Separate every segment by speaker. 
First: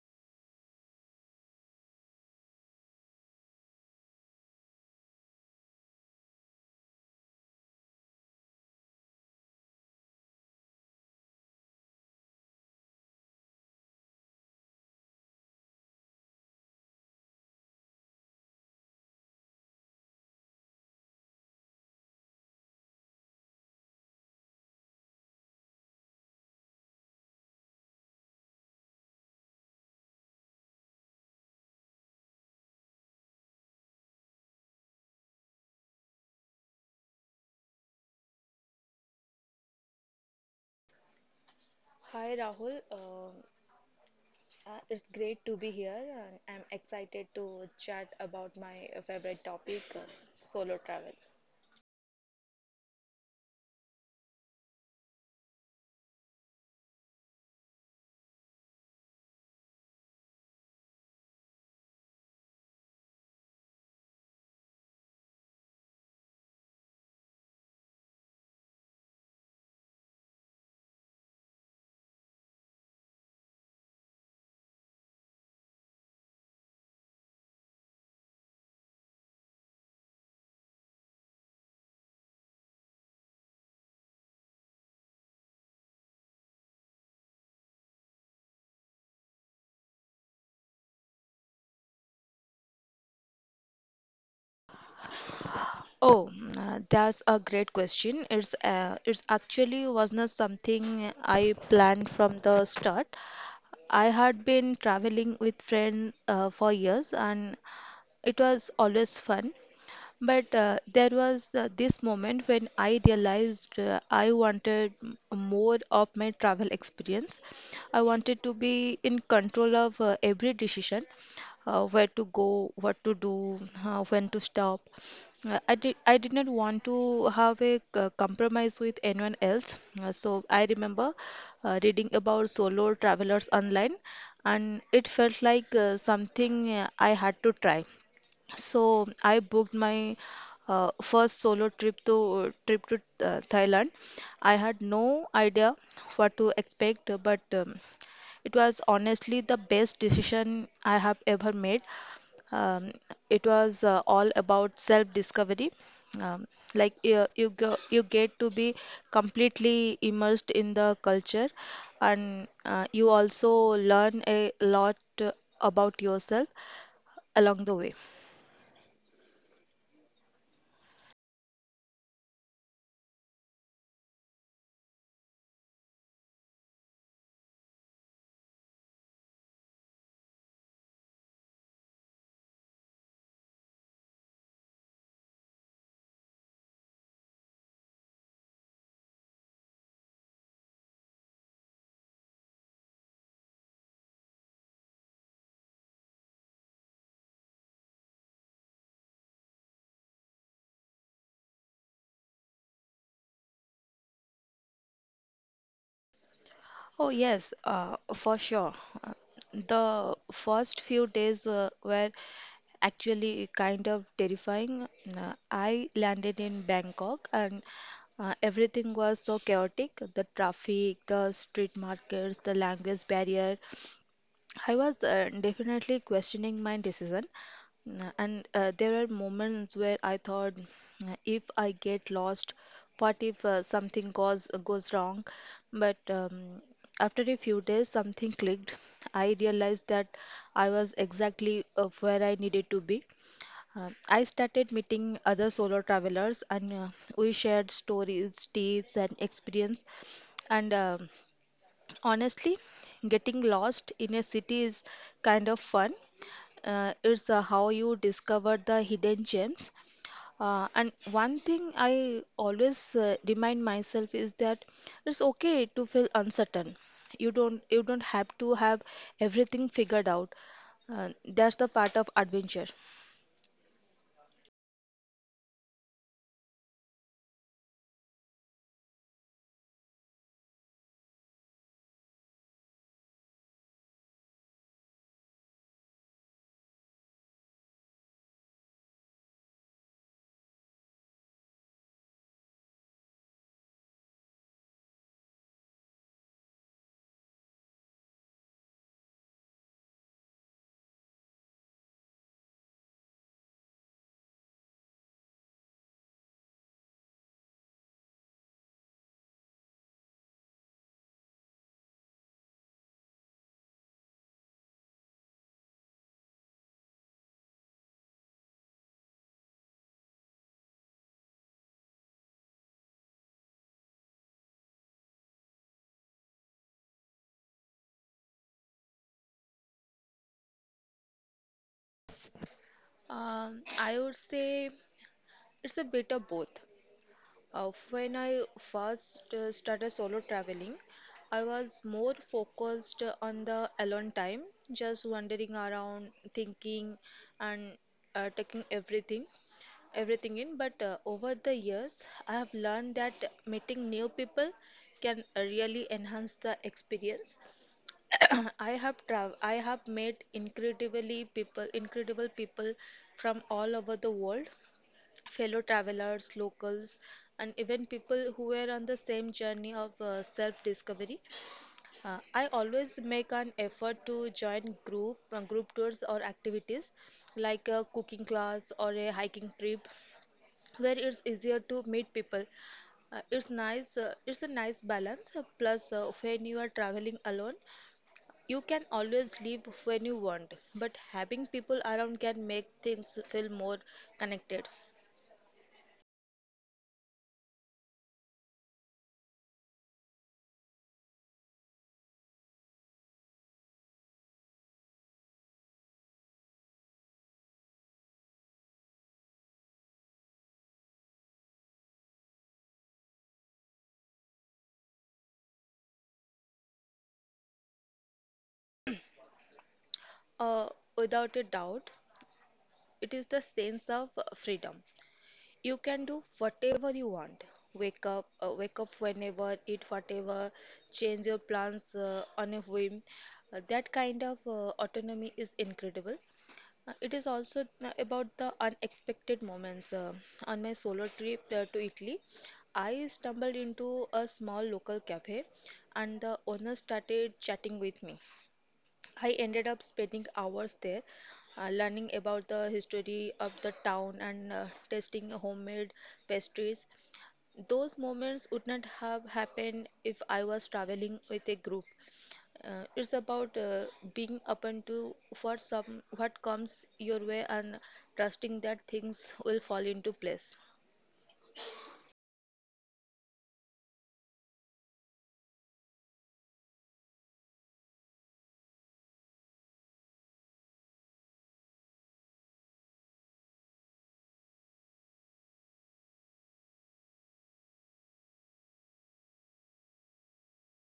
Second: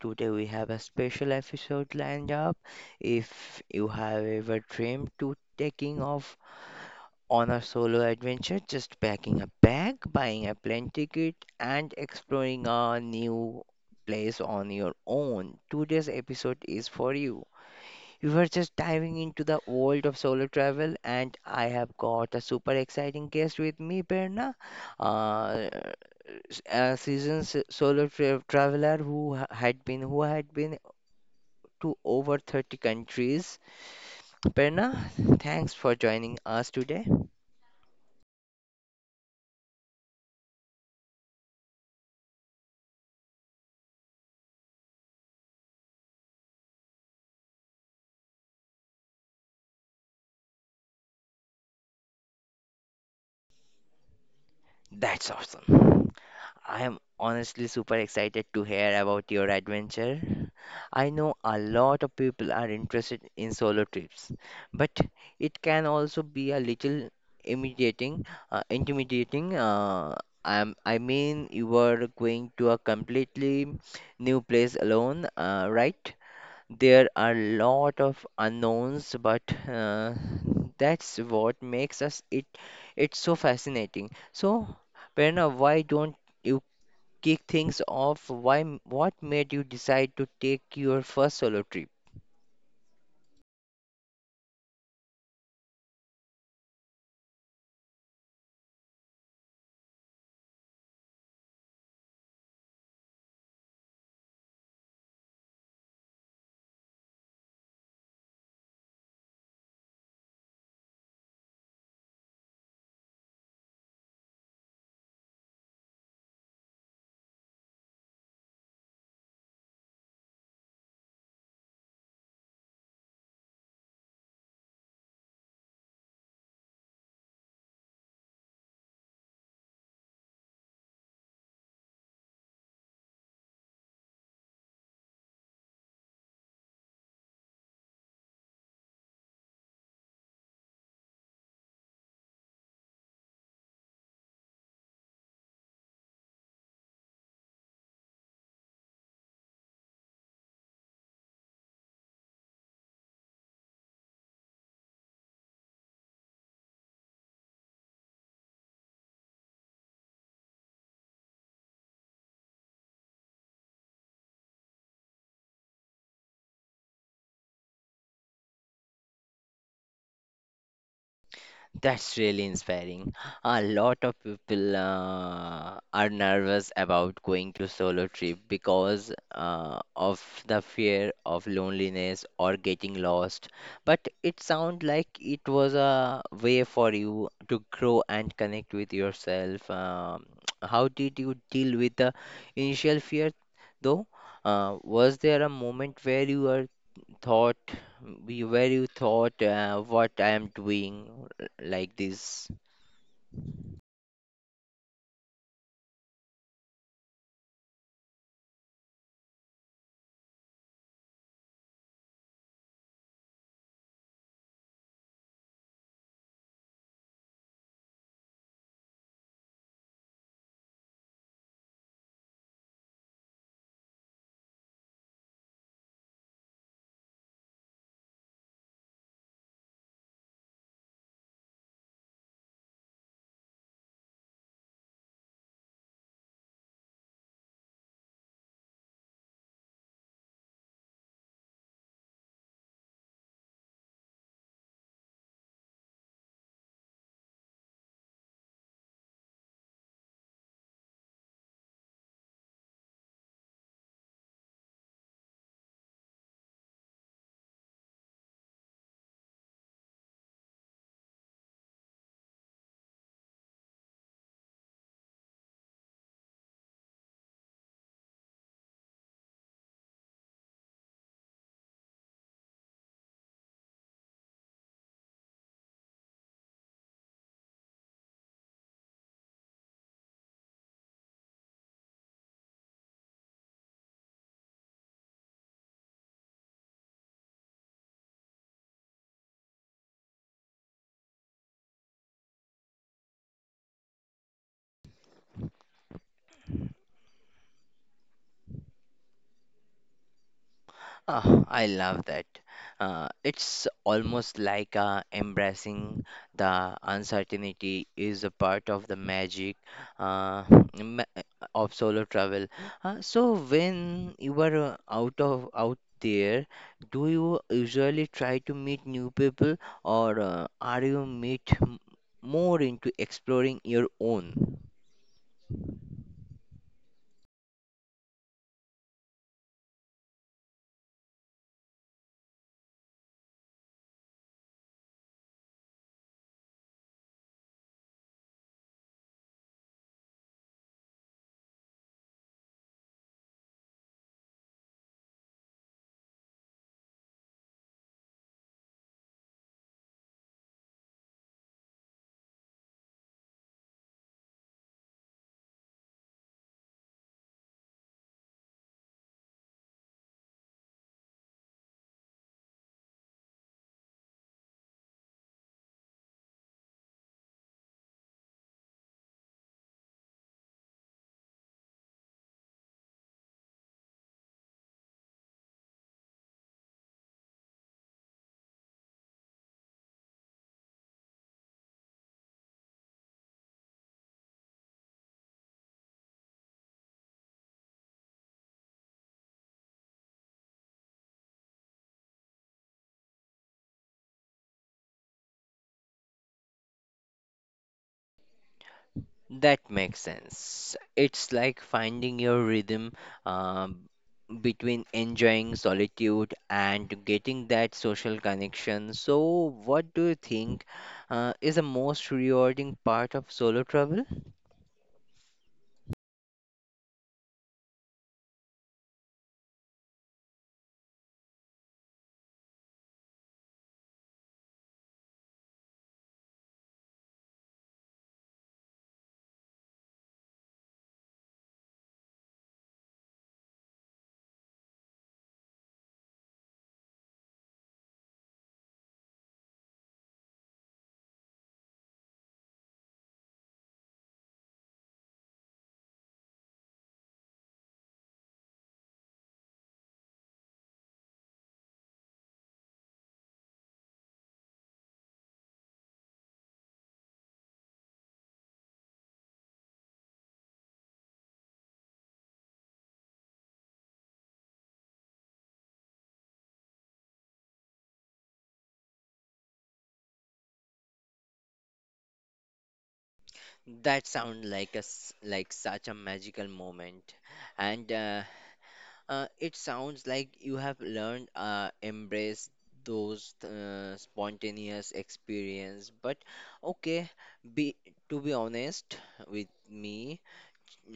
Speaker 1: Today we have a special episode lined up. If you have ever dreamed to taking off on a solo adventure, just packing a bag, buying a plane ticket, and exploring a new place on your own, today's episode is for you. We were just diving into the world of solo travel, and I have got a super exciting guest with me, Berna, uh, a seasoned solo traveler who had been to over 30 countries. Berna, thanks for joining us today.
Speaker 2: Hi Rahul, it's great to be here. And I'm excited to chat about my favorite topic, solo travel.
Speaker 1: That's awesome. I am honestly super excited to hear about your adventure. I know a lot of people are interested in solo trips, but it can also be a little intimidating. Intimidating. I mean, you are going to a completely new place alone, right? There are a lot of unknowns, but uh, that's what makes us it it's so fascinating. So, Prerna, why don't you kick things off? What made you decide to take your first solo trip?
Speaker 2: Oh, that's a great question. It's actually was not something I planned from the start. I had been traveling with friends for years, and it was always fun. But there was this moment when I realized I wanted more of my travel experience. I wanted to be in control of every decision, where to go, what to do, when to stop. I did not want to have a compromise with anyone else. So I remember reading about solo travelers online, and it felt like something I had to try. So I booked my first solo trip to Thailand. I had no idea what to expect, but it was honestly the best decision I have ever made. Um, it was all about self-discovery. Um, like you go, you get to be completely immersed in the culture, and you also learn a lot about yourself along the way.
Speaker 1: That's really inspiring. A lot of people are nervous about going to solo trip because of the fear of loneliness or getting lost. But it sounds like it was a way for you to grow and connect with yourself. How did you deal with the initial fear, though? Was there a moment where you were thought, be very thought what I am doing like this?
Speaker 2: Oh, yes, for sure. The first few days were actually kind of terrifying. I landed in Bangkok, and everything was so chaotic. The traffic, the street markets, the language barrier. I was definitely questioning my decision, and there are moments where I thought, "If I get lost, what if something goes wrong?" But after a few days, something clicked. I realized that I was exactly where I needed to be. I started meeting other solo travelers, and we shared stories, tips, and experience, and honestly, getting lost in a city is kind of fun. It's how you discover the hidden gems. And one thing I always remind myself is that it's okay to feel uncertain. You don't have to have everything figured out. That's the part of adventure.
Speaker 1: Ah, I love that. It's almost like embracing the uncertainty is a part of the magic uh, ma- of solo travel. So when you are out there, do you usually try to meet new people, or are you meet m- more into exploring your own?
Speaker 2: I would say it's a bit of both. When I first started solo traveling, I was more focused on the alone time, just wandering around, thinking, and taking everything in. But over the years, I have learned that meeting new people can really enhance the experience. I have met incredible people from all over the world, fellow travelers, locals, and even people who were on the same journey of self-discovery. I always make an effort to join group tours or activities like a cooking class or a hiking trip, where it's easier to meet people. It's nice. It's a nice balance. Plus, when you are traveling alone, you can always leave when you want. But having people around can make things feel more connected.
Speaker 1: That makes sense. It's like finding your rhythm um, between enjoying solitude and getting that social connection. So, what do you think is the most rewarding part of solo travel?
Speaker 2: Uh, Without a doubt, it is the sense of freedom. You can do whatever you want. Wake up whenever, eat whatever, change your plans on a whim. That kind of autonomy is incredible. It is also about the unexpected moments. On my solo trip to Italy, I stumbled into a small local cafe, and the owner started chatting with me. I ended up spending hours there, learning about the history of the town and tasting homemade pastries. Those moments would not have happened if I was traveling with a group. It's about being open to what comes your way and trusting that things will fall into place.
Speaker 1: That sounds like like such a magical moment, and it sounds like you have learned embrace those spontaneous experience. But okay, be to be honest with me,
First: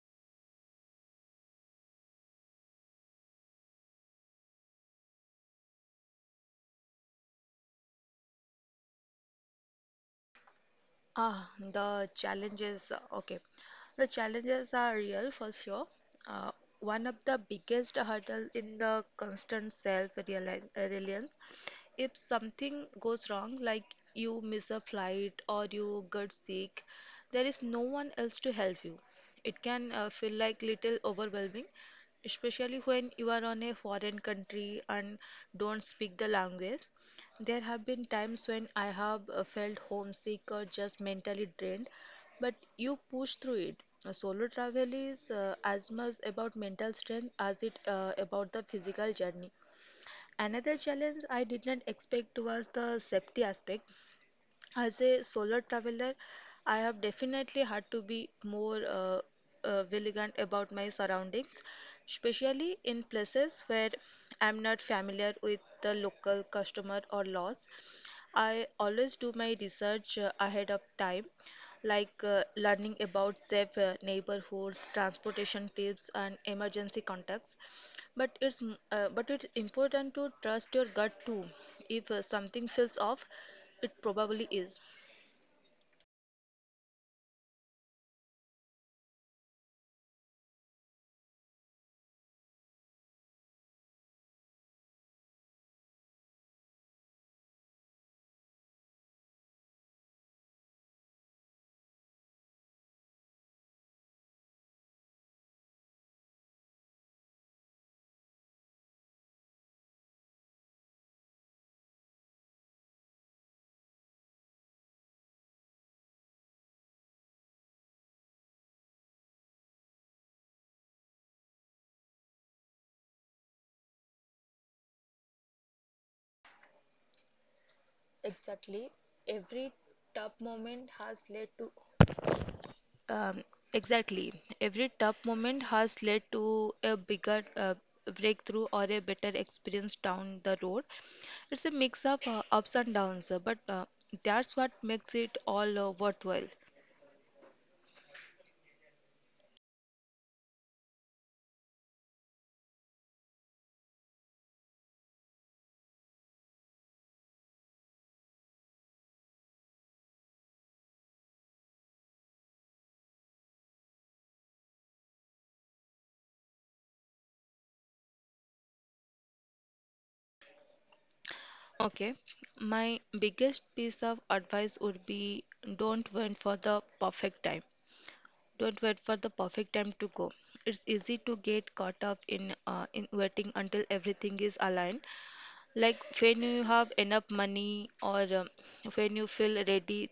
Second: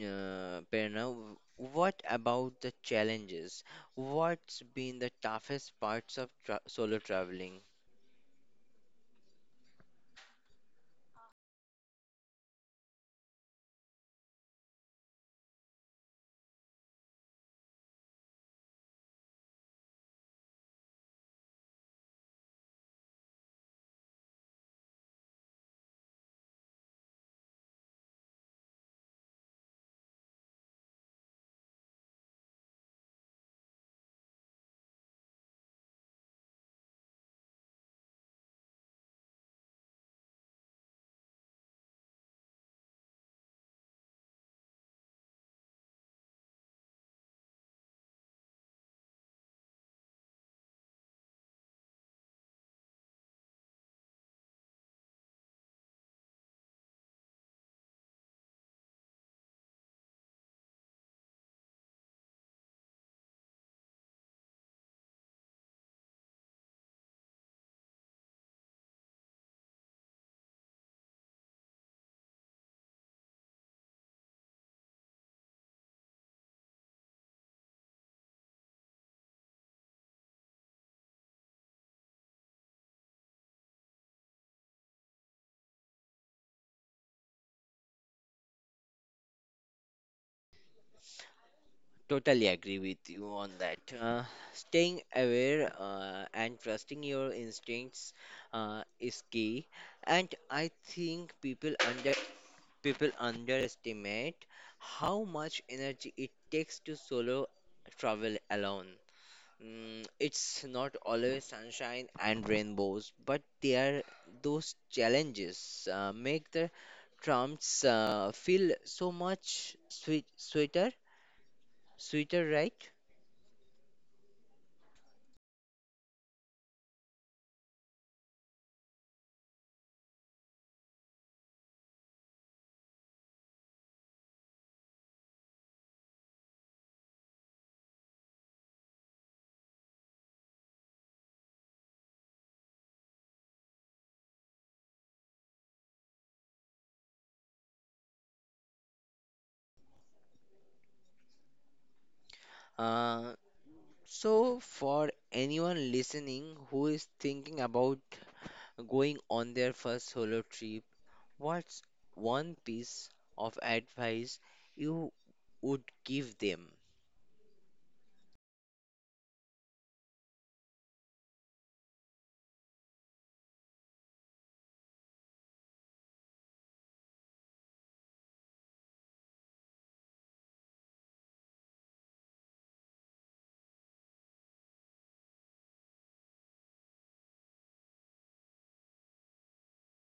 Speaker 1: Prerna, what about the challenges? What's been the toughest parts of tra solo traveling?
Speaker 2: Ah, the challenges. Okay, the challenges are real for sure. Uh, One of the biggest hurdle in the constant self-reliance. If something goes wrong, like you miss a flight or you get sick, there is no one else to help you. It can feel like little overwhelming, especially when you are on a foreign country and don't speak the language. There have been times when I have felt homesick or just mentally drained, but you push through it. Solo travel is as much about mental strength as it about the physical journey. Another challenge I did not expect was the safety aspect. As a solo traveler, I have definitely had to be more vigilant about my surroundings, especially in places where I'm not familiar with the local customer or laws. I always do my research ahead of time, like learning about safe neighborhoods, transportation tips, and emergency contacts. But it's important to trust your gut too. If something feels off, it probably is.
Speaker 1: Totally agree with you on that. Staying aware and trusting your instincts is key. And I think people underestimate how much energy it takes to solo travel alone. Mm, it's not always sunshine and rainbows, but there those challenges make the tramps feel so much sweeter, right?
Speaker 2: Exactly. Every tough moment has led to Um, exactly. Every tough moment has led to a bigger breakthrough or a better experience down the road. It's a mix of ups and downs, but that's what makes it all worthwhile.
Speaker 1: Uh, so for anyone listening who is thinking about going on their first solo trip, what's one piece of advice you would give them?
Speaker 2: Okay, my biggest piece of advice would be don't wait for the perfect time. Don't wait for the perfect time to go. It's easy to get caught up in waiting until everything is aligned. Like when you have enough money, or when you feel ready,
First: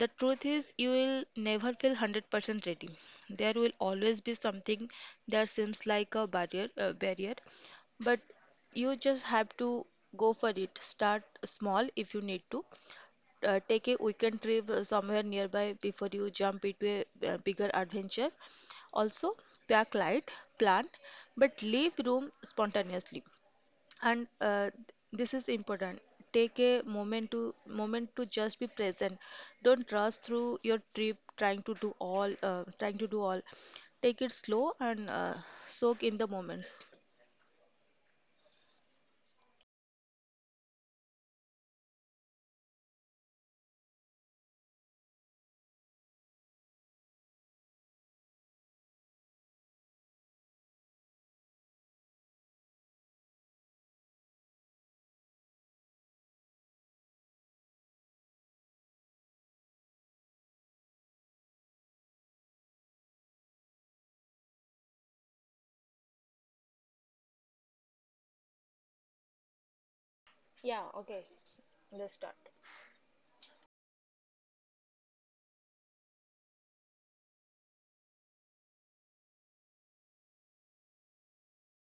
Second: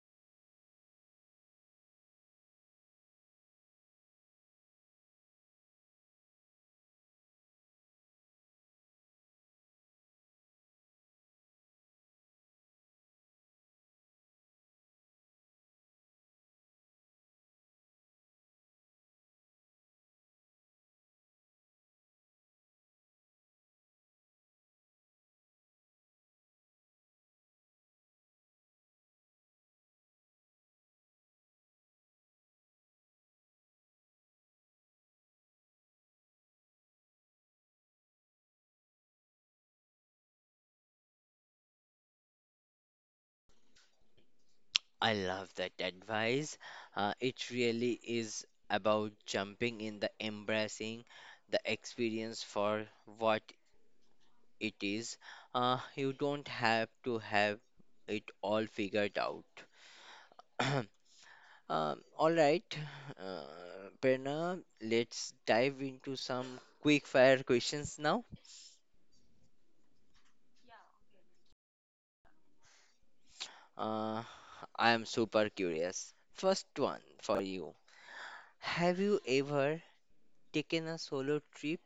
Speaker 2: the truth is you will never feel 100% ready. There will always be something that seems like a barrier, but you just have to go for it. Start small if you need to. Take a weekend trip somewhere nearby before you jump into a bigger adventure. Also, pack light, plan, but leave room spontaneously, and this is important. Take a moment to just be present. Don't rush through your trip trying to do all. Take it slow and soak in the moments.
Speaker 1: I love that advice. It really is about jumping in the embracing the experience for what it is. You don't have to have it all figured out. All right, uh, Prerna, let's dive into some quick fire questions now. Uh, I am super curious. First one for you. Have you ever taken a solo trip?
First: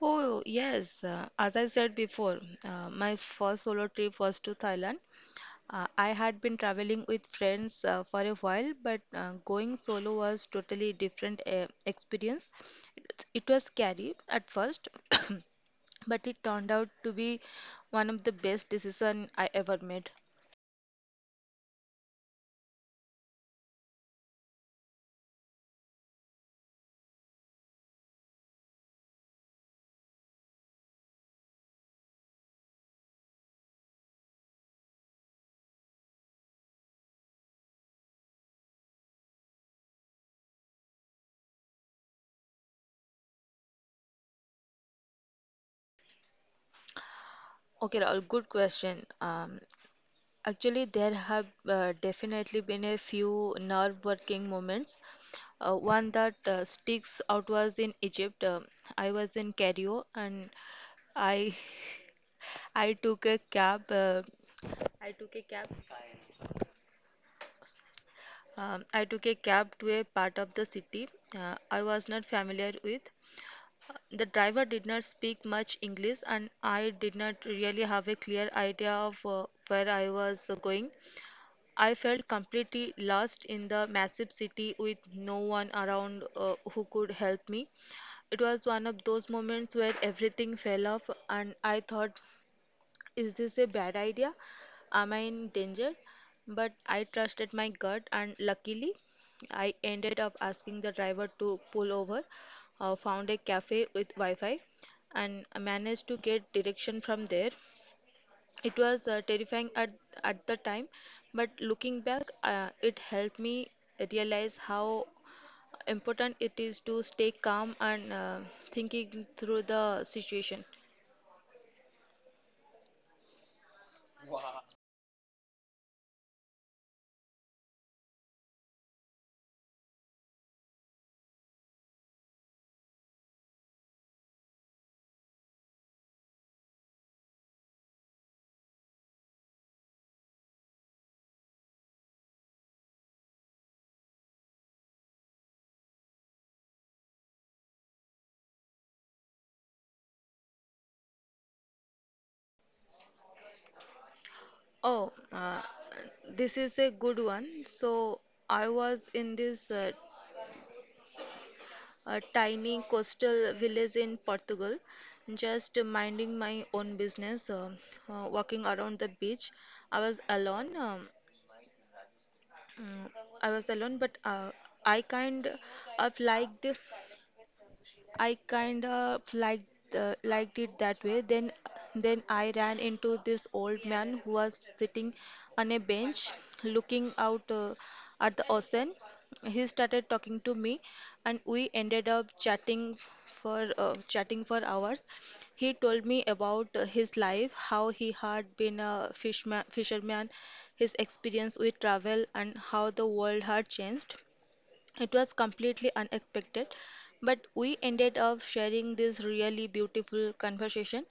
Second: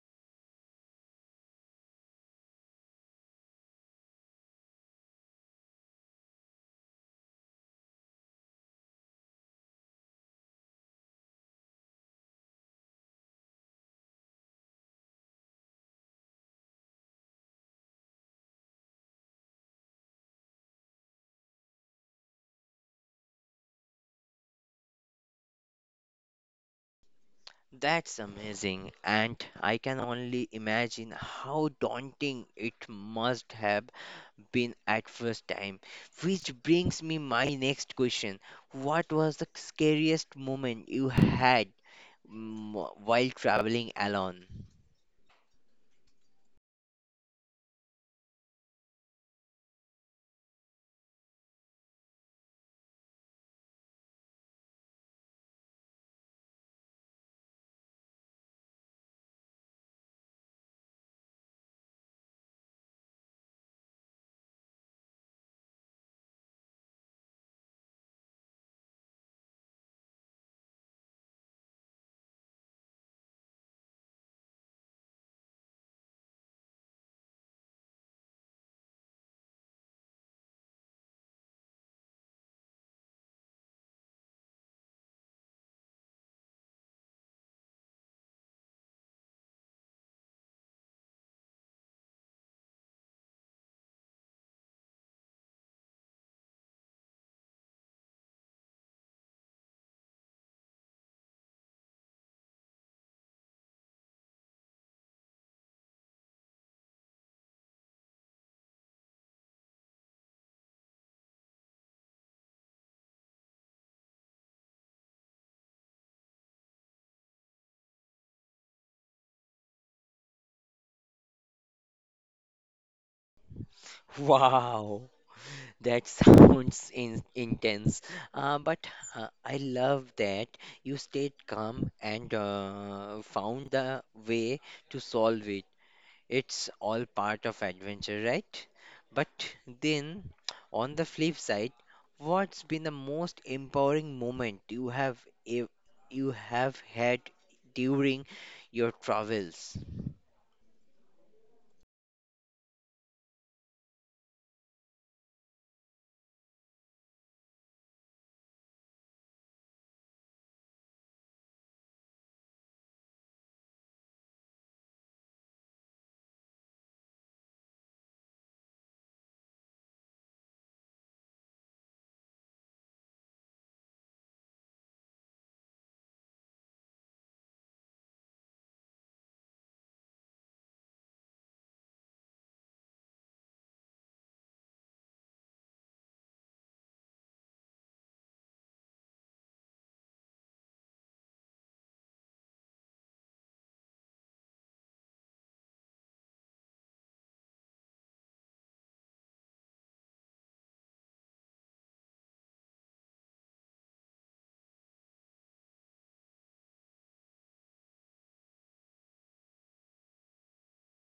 Speaker 2: Oh, yes. As I said before, my first solo trip was to Thailand. I had been traveling with friends for a while, but going solo was totally different experience. It was scary at first, but it turned out to be one of the best decision I ever made.
Speaker 1: That's amazing, and I can only imagine how daunting it must have been at first time. Which brings me my next question. What was the scariest moment you had while traveling alone?
Speaker 2: Okay, Rahul, good question. Actually, there have definitely been a few nerve-wracking moments. One that sticks out was in Egypt. I was in Cairo, and I I took a cab. I took a cab. I took a cab to a part of the city I was not familiar with. The driver did not speak much English, and I did not really have a clear idea of where I was going. I felt completely lost in the massive city with no one around who could help me. It was one of those moments where everything fell off, and I thought, is this a bad idea? Am I in danger? But I trusted my gut, and luckily, I ended up asking the driver to pull over, found a cafe with Wi Fi, and managed to get direction from there. It was terrifying at the time, but looking back, it helped me realize how important it is to stay calm and thinking through the situation.
Speaker 1: Wow. That sounds in intense, but I love that you stayed calm and found the way to solve it. It's all part of adventure, right? But then, on the flip side, what's been the most empowering moment ev- you have had during your travels?
Speaker 2: Oh, this is a good one. So, I was in this tiny coastal village in Portugal, just minding my own business, walking around the beach. I was alone. Mm, I was alone, but I kind of liked I kind of liked liked it that way. Then I ran into this old man who was sitting on a bench looking out at the ocean. He started talking to me, and we ended up chatting for hours. He told me about his life, how he had been a fisherman, his experience with travel, and how the world had changed. It was completely unexpected, but we ended up sharing this really beautiful conversation.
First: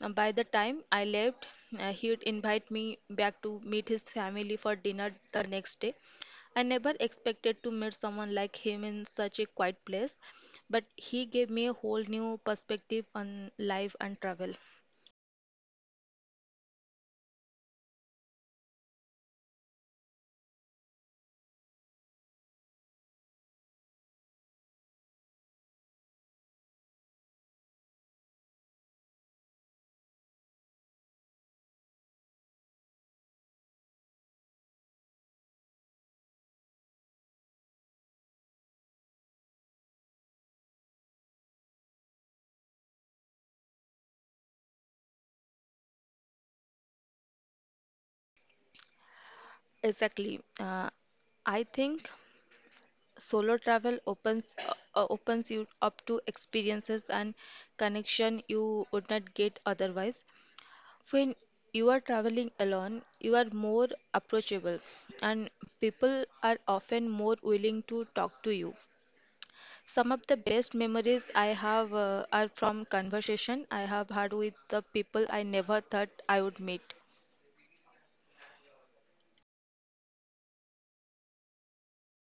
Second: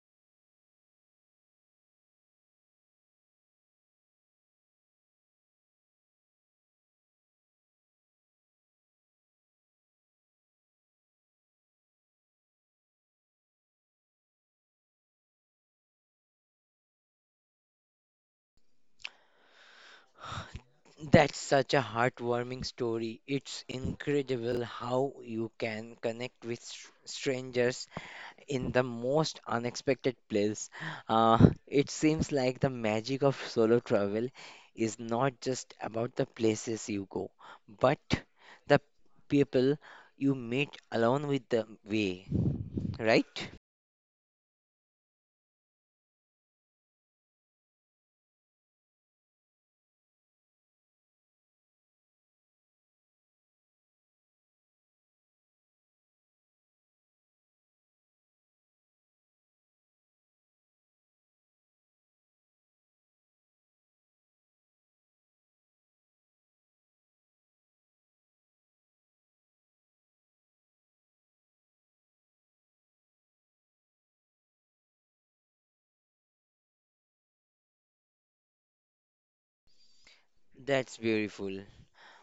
Speaker 2: By the time I left, he'd invite me back to meet his family for dinner the next day. I never expected to meet someone like him in such a quiet place, but he gave me a whole new perspective on life and travel.
Speaker 1: That's such a heartwarming story. It's incredible how you can connect with strangers in the most unexpected place. It seems like the magic of solo travel is not just about the places you go, but the people you meet along with the way, right?
Speaker 2: Exactly. I think. Solo travel opens you up to experiences and connection you would not get otherwise. When you are traveling alone, you are more approachable, and people are often more willing to talk to you. Some of the best memories I have are from conversation I have had with the people I never thought I would meet.
Speaker 1: That's beautiful.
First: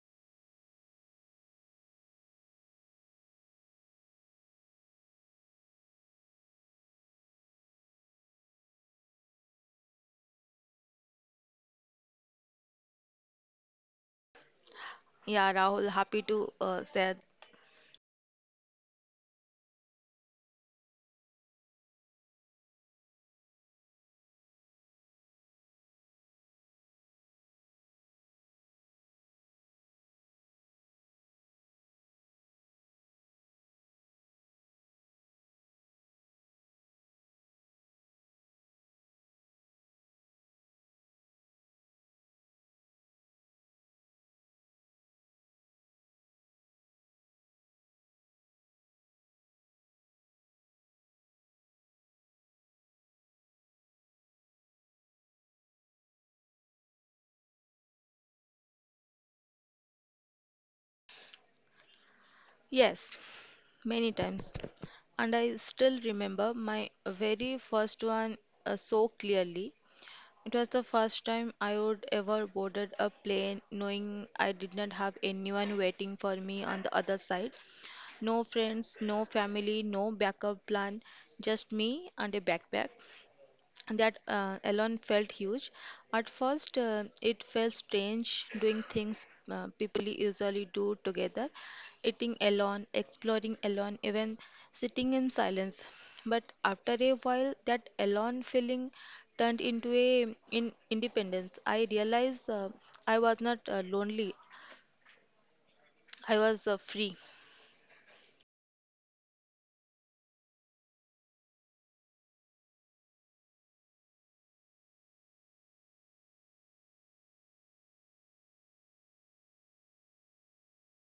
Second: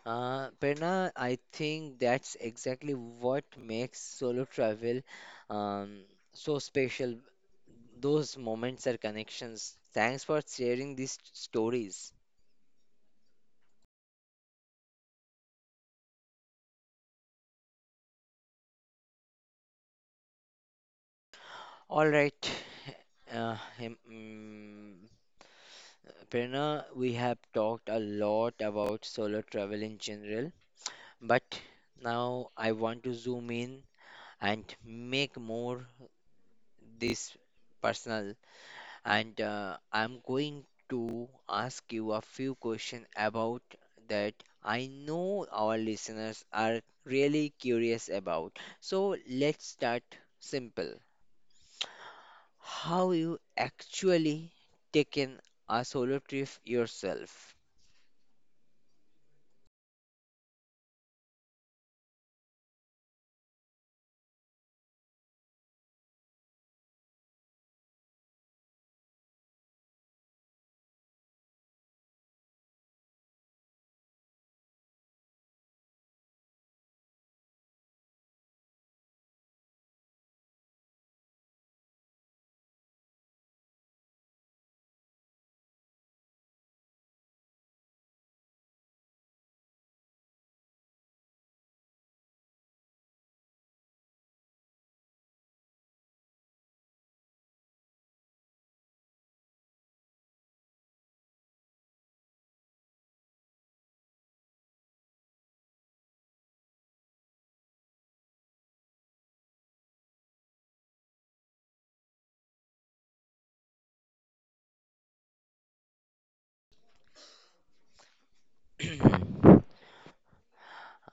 Speaker 1: Prerna, I think that's exactly what makes solo travel um, so special. Those moments are connections. Thanks for sharing these stories.
Speaker 2: Yeah, Rahul, happy to share.
Speaker 1: All right, uh, him- mm, Prerna, we have talked a lot about solo travel in general, but now I want to zoom in and make more this personal, and I'm going to ask you a few questions about that I know our listeners are really curious about. So let's start simple. How you actually taken a solo trip yourself?
Speaker 2: Yes, many times. And I still remember my very first one so clearly. It was the first time I would ever boarded a plane knowing I did not have anyone waiting for me on the other side. No friends, no family, no backup plan, just me and a backpack. That alone felt huge. At first, it felt strange doing things people usually do together, eating alone, exploring alone, even sitting in silence. But after a while, that alone feeling turned into a in independence. I realized, I was not lonely. I was free.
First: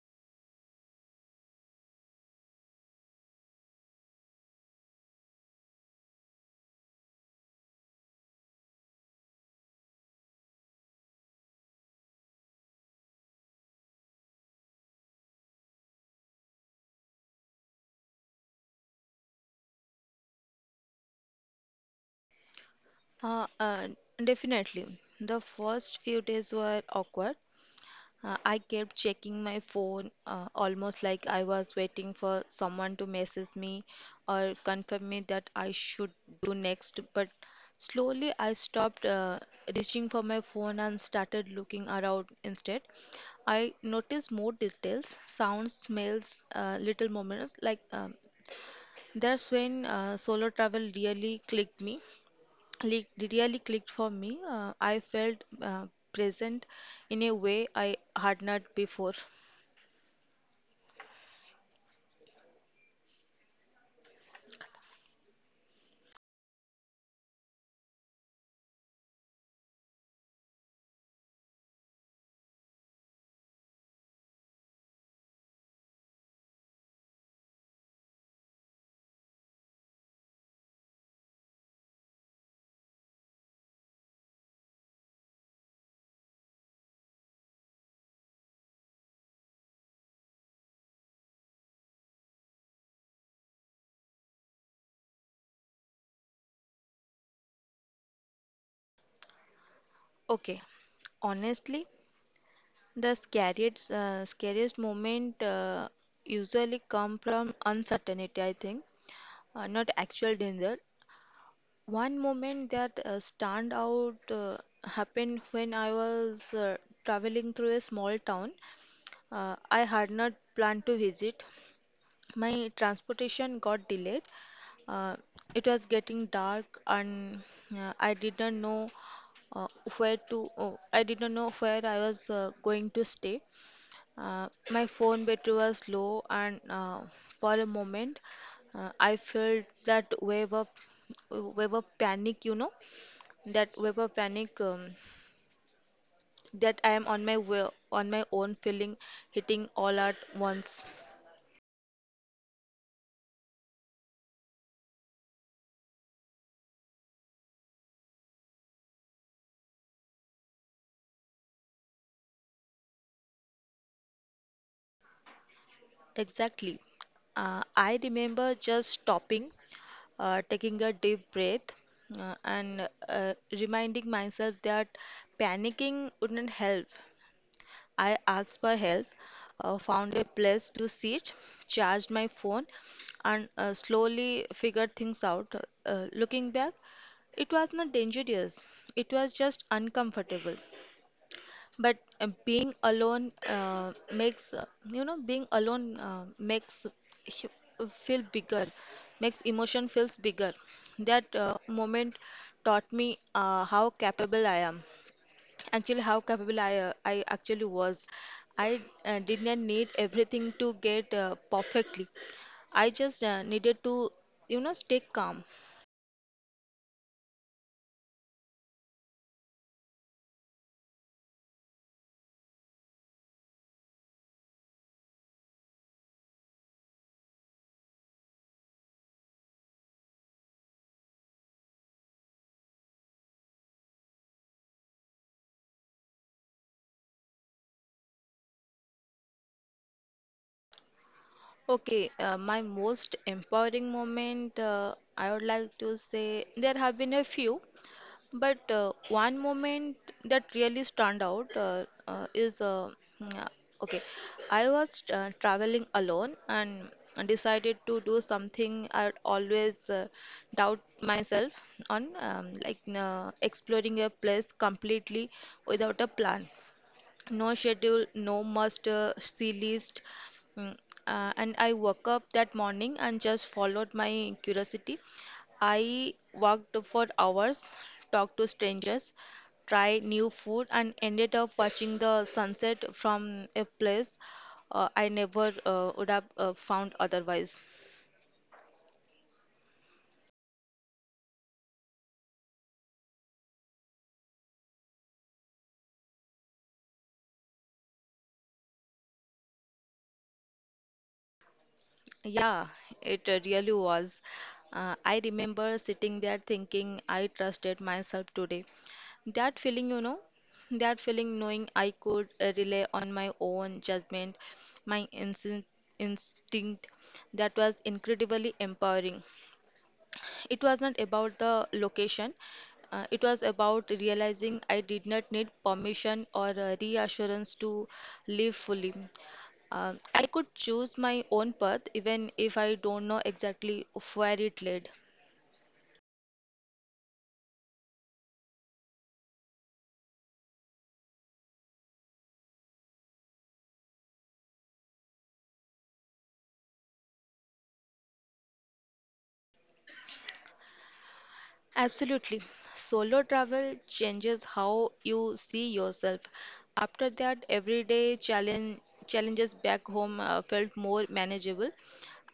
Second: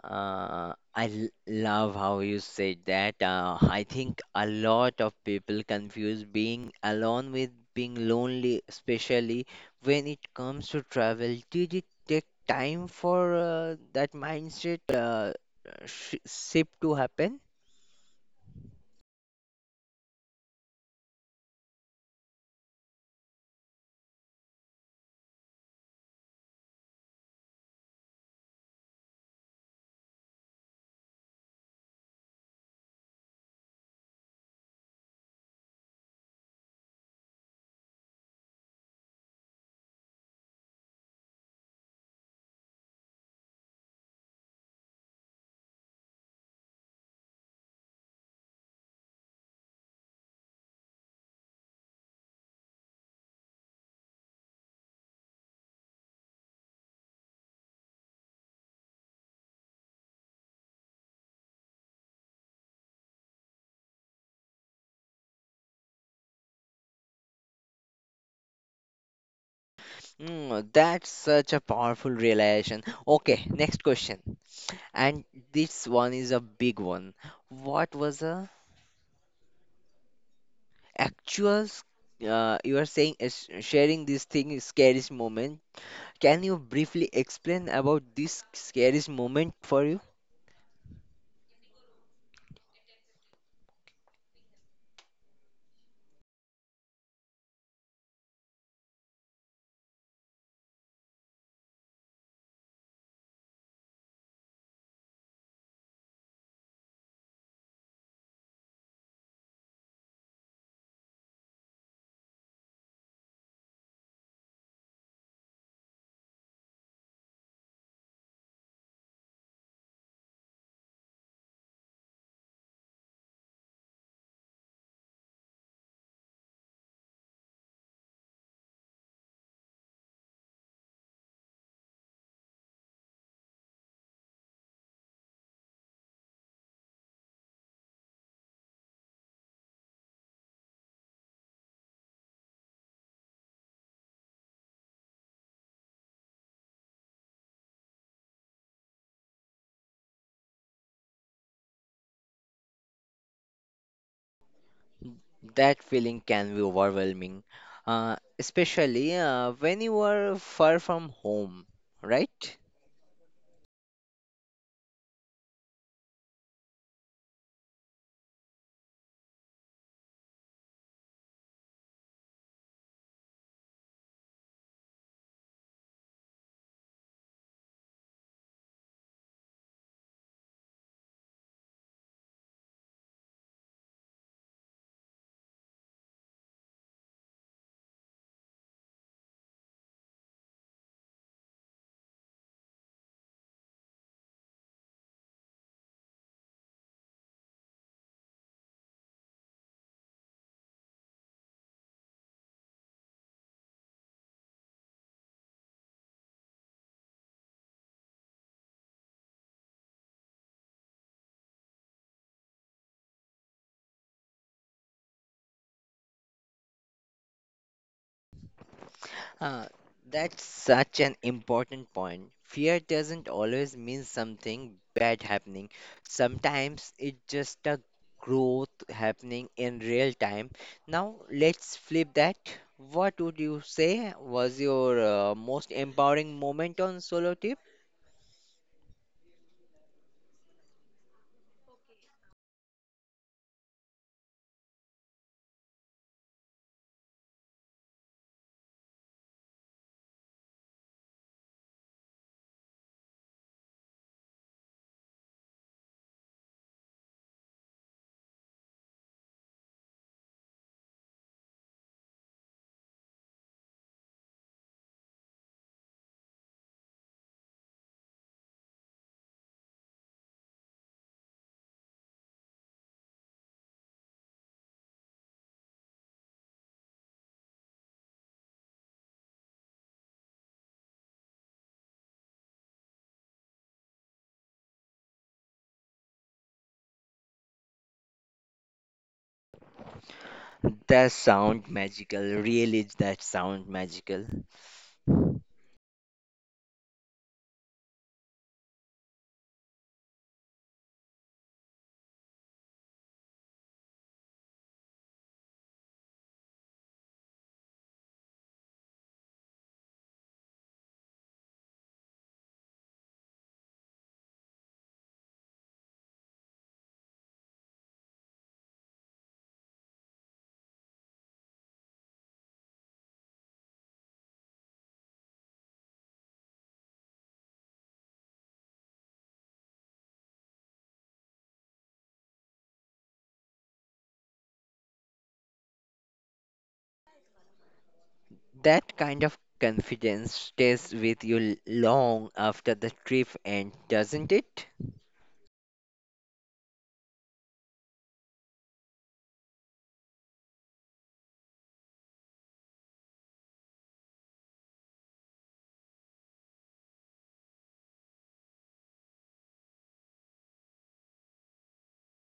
Speaker 1: Love how you said that. I think a lot of people confuse being alone with being lonely, especially when it comes to travel. Did it take time for that mindset sh shift to happen?
Speaker 2: Uh, uh, Definitely. The first few days were awkward. I kept checking my phone almost like I was waiting for someone to message me or confirm me that I should do next. But slowly I stopped reaching for my phone and started looking around instead. I noticed more details, sounds, smells, little moments. That's when solo travel really li- really clicked for me. I felt present in a way I had not before.
Speaker 1: Mm, that's such a powerful realization. Okay, next question. And this one is a big one. What was the actual, you are saying is sharing this thing is scariest moment. Can you briefly explain about this scariest moment for you?
Speaker 2: Okay, honestly, the scariest moment usually come from uncertainty, I think, not actual danger. One moment that stand out happened when I was traveling through a small town I had not planned to visit. My transportation got delayed. Uh, it was getting dark, and I didn't know uh, I didn't know where I was going to stay. My phone battery was low, and for a moment, I felt that wave of panic. You know, that wave of panic that I am on my way, on my own, feeling hitting all at once.
Speaker 1: That feeling can be overwhelming, especially when you are far from home, right?
Speaker 2: Exactly. I remember just stopping, taking a deep breath and reminding myself that panicking wouldn't help. I asked for help, found a place to sit, charged my phone, and slowly figured things out. Looking back, it was not dangerous, it was just uncomfortable, but being alone makes you know, being alone feel bigger makes emotion feels bigger. That moment taught me how capable I actually was. I did not need everything to get perfectly. I just needed to, you know, stay calm.
Speaker 1: Uh, that's such an important point. Fear doesn't always mean something bad happening. Sometimes it's just a growth happening in real time. Now, let's flip that. What would you say was your most empowering moment on Solo Tip?
Speaker 2: Okay, my most empowering moment, I would like to say there have been a few, but one moment that really stand out mm, uh, okay. I was traveling alone and decided to do something I always doubt myself on, exploring a place completely without a plan, no schedule, no must see list. Mm, and I woke up that morning and just followed my curiosity. I walked for hours, talked to strangers, tried new food, and ended up watching the sunset from a place I never would have found otherwise.
Speaker 1: That sound magical. Really, that sound magical.
Speaker 2: Yeah, it really was. I remember sitting there thinking I trusted myself today. That feeling, you know, that feeling knowing I could rely on my own judgment, my instinct, that was incredibly empowering. It was not about the location, it was about realizing I did not need permission or reassurance to live fully. I could choose my own path even if I don't know exactly where it led.
Speaker 1: That kind of confidence stays with you long after the trip ends, doesn't it?
Speaker 2: Absolutely. Solo travel changes how you see yourself. After that, challenges back home felt more manageable.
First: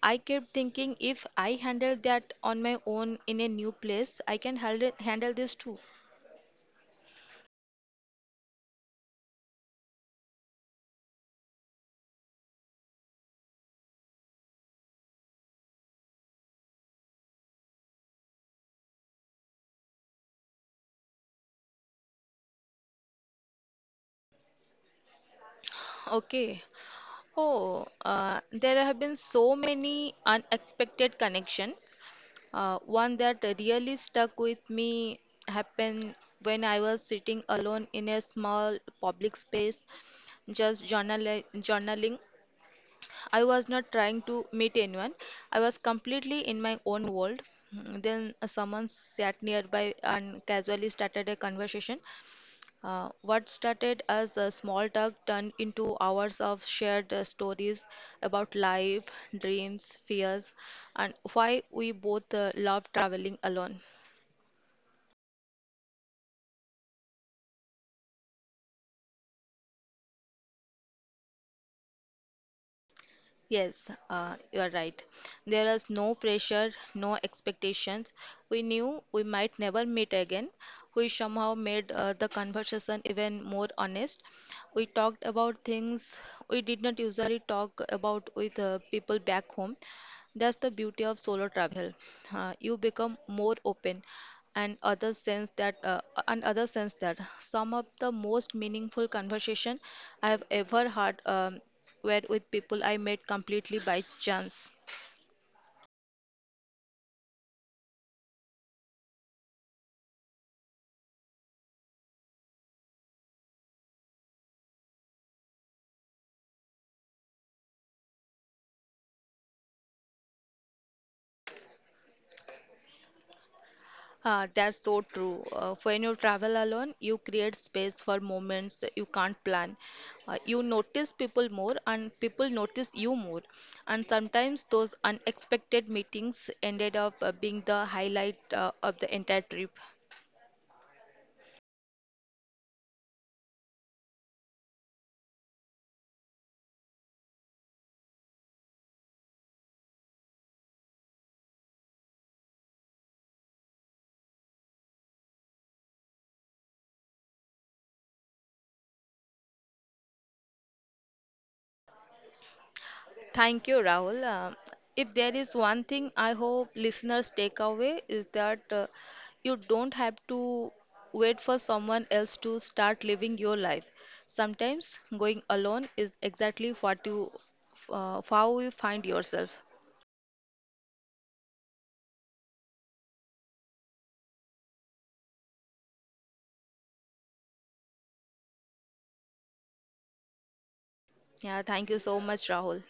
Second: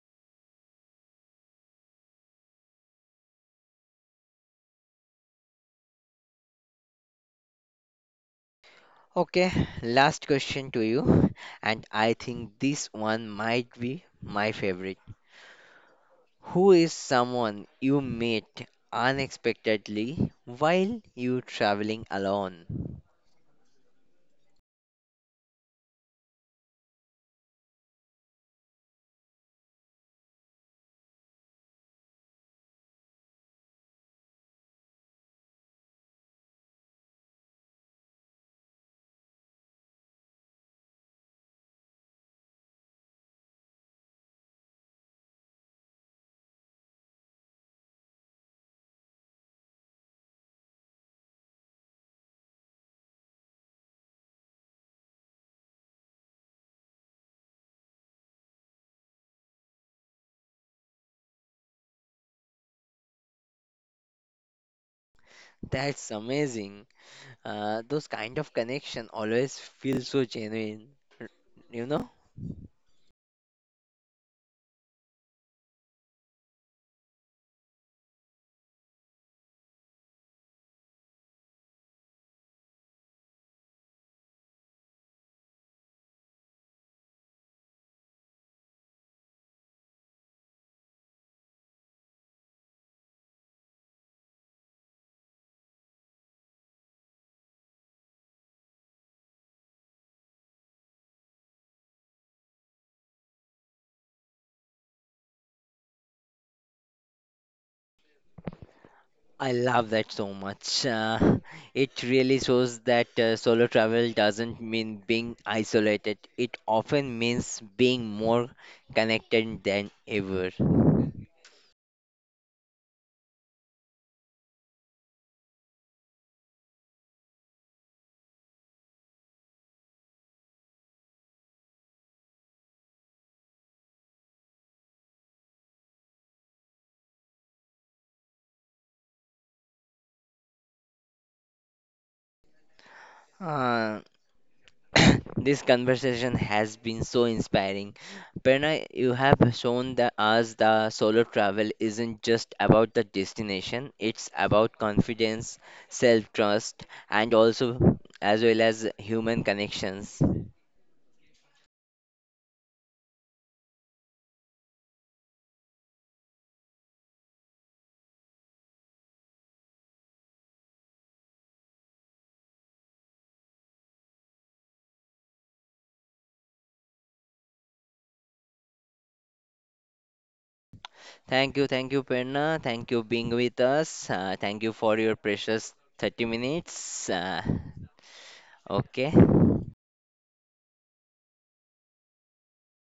Speaker 2: I kept thinking, if I handle that on my own in a new place, I can handle this too.
Speaker 1: Okay, last question to you, and I think this one might be my favorite. Who is someone you met unexpectedly while you traveling alone?
Speaker 2: Okay. Oh, there have been so many unexpected connection. One that really stuck with me happened when I was sitting alone in a small public space, just journaling. I was not trying to meet anyone. I was completely in my own world. Then someone sat nearby and casually started a conversation. What started as a small talk turned into hours of shared stories about life, dreams, fears, and why we both love traveling alone.
Speaker 1: That's amazing. Those kind of connection always feel so genuine, you know?
Speaker 2: Yes, you are right. There is no pressure, no expectations. We knew we might never meet again. We somehow made the conversation even more honest. We talked about things we did not usually talk about with people back home. That's the beauty of solo travel. You become more open, and and others sense that. Some of the most meaningful conversation I have ever had were with people I met completely by chance.
Speaker 1: I love that so much. It really shows that solo travel doesn't mean being isolated. It often means being more connected than ever.
Speaker 2: Ah, that's so true. When you travel alone, you create space for moments you can't plan. You notice people more, and people notice you more. And sometimes those unexpected meetings ended up being the highlight of the entire trip.
Speaker 1: Uh, this conversation has been so inspiring. Prerna, you have shown that us the solo travel isn't just about the destination, it's about confidence, self-trust, and also as well as human connections.
Speaker 2: Thank you, Rahul. If there is one thing I hope listeners take away, is that you don't have to wait for someone else to start living your life. Sometimes going alone is exactly what you how you find yourself.
Speaker 1: Thank you, Prerna. Thank you being with us. Thank you for your precious 30 minutes. Okay.
Speaker 2: Yeah, thank you so much, Rahul.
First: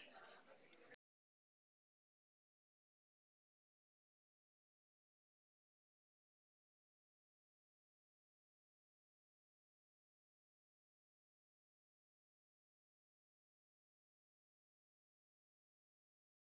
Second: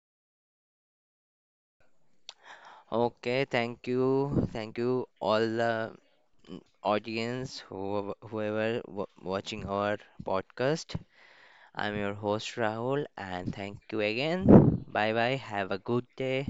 Speaker 1: Okay, thank you. Thank you all the audience who whoever watching our podcast. I'm your host Rahul and thank you again. Bye bye. Have a good day.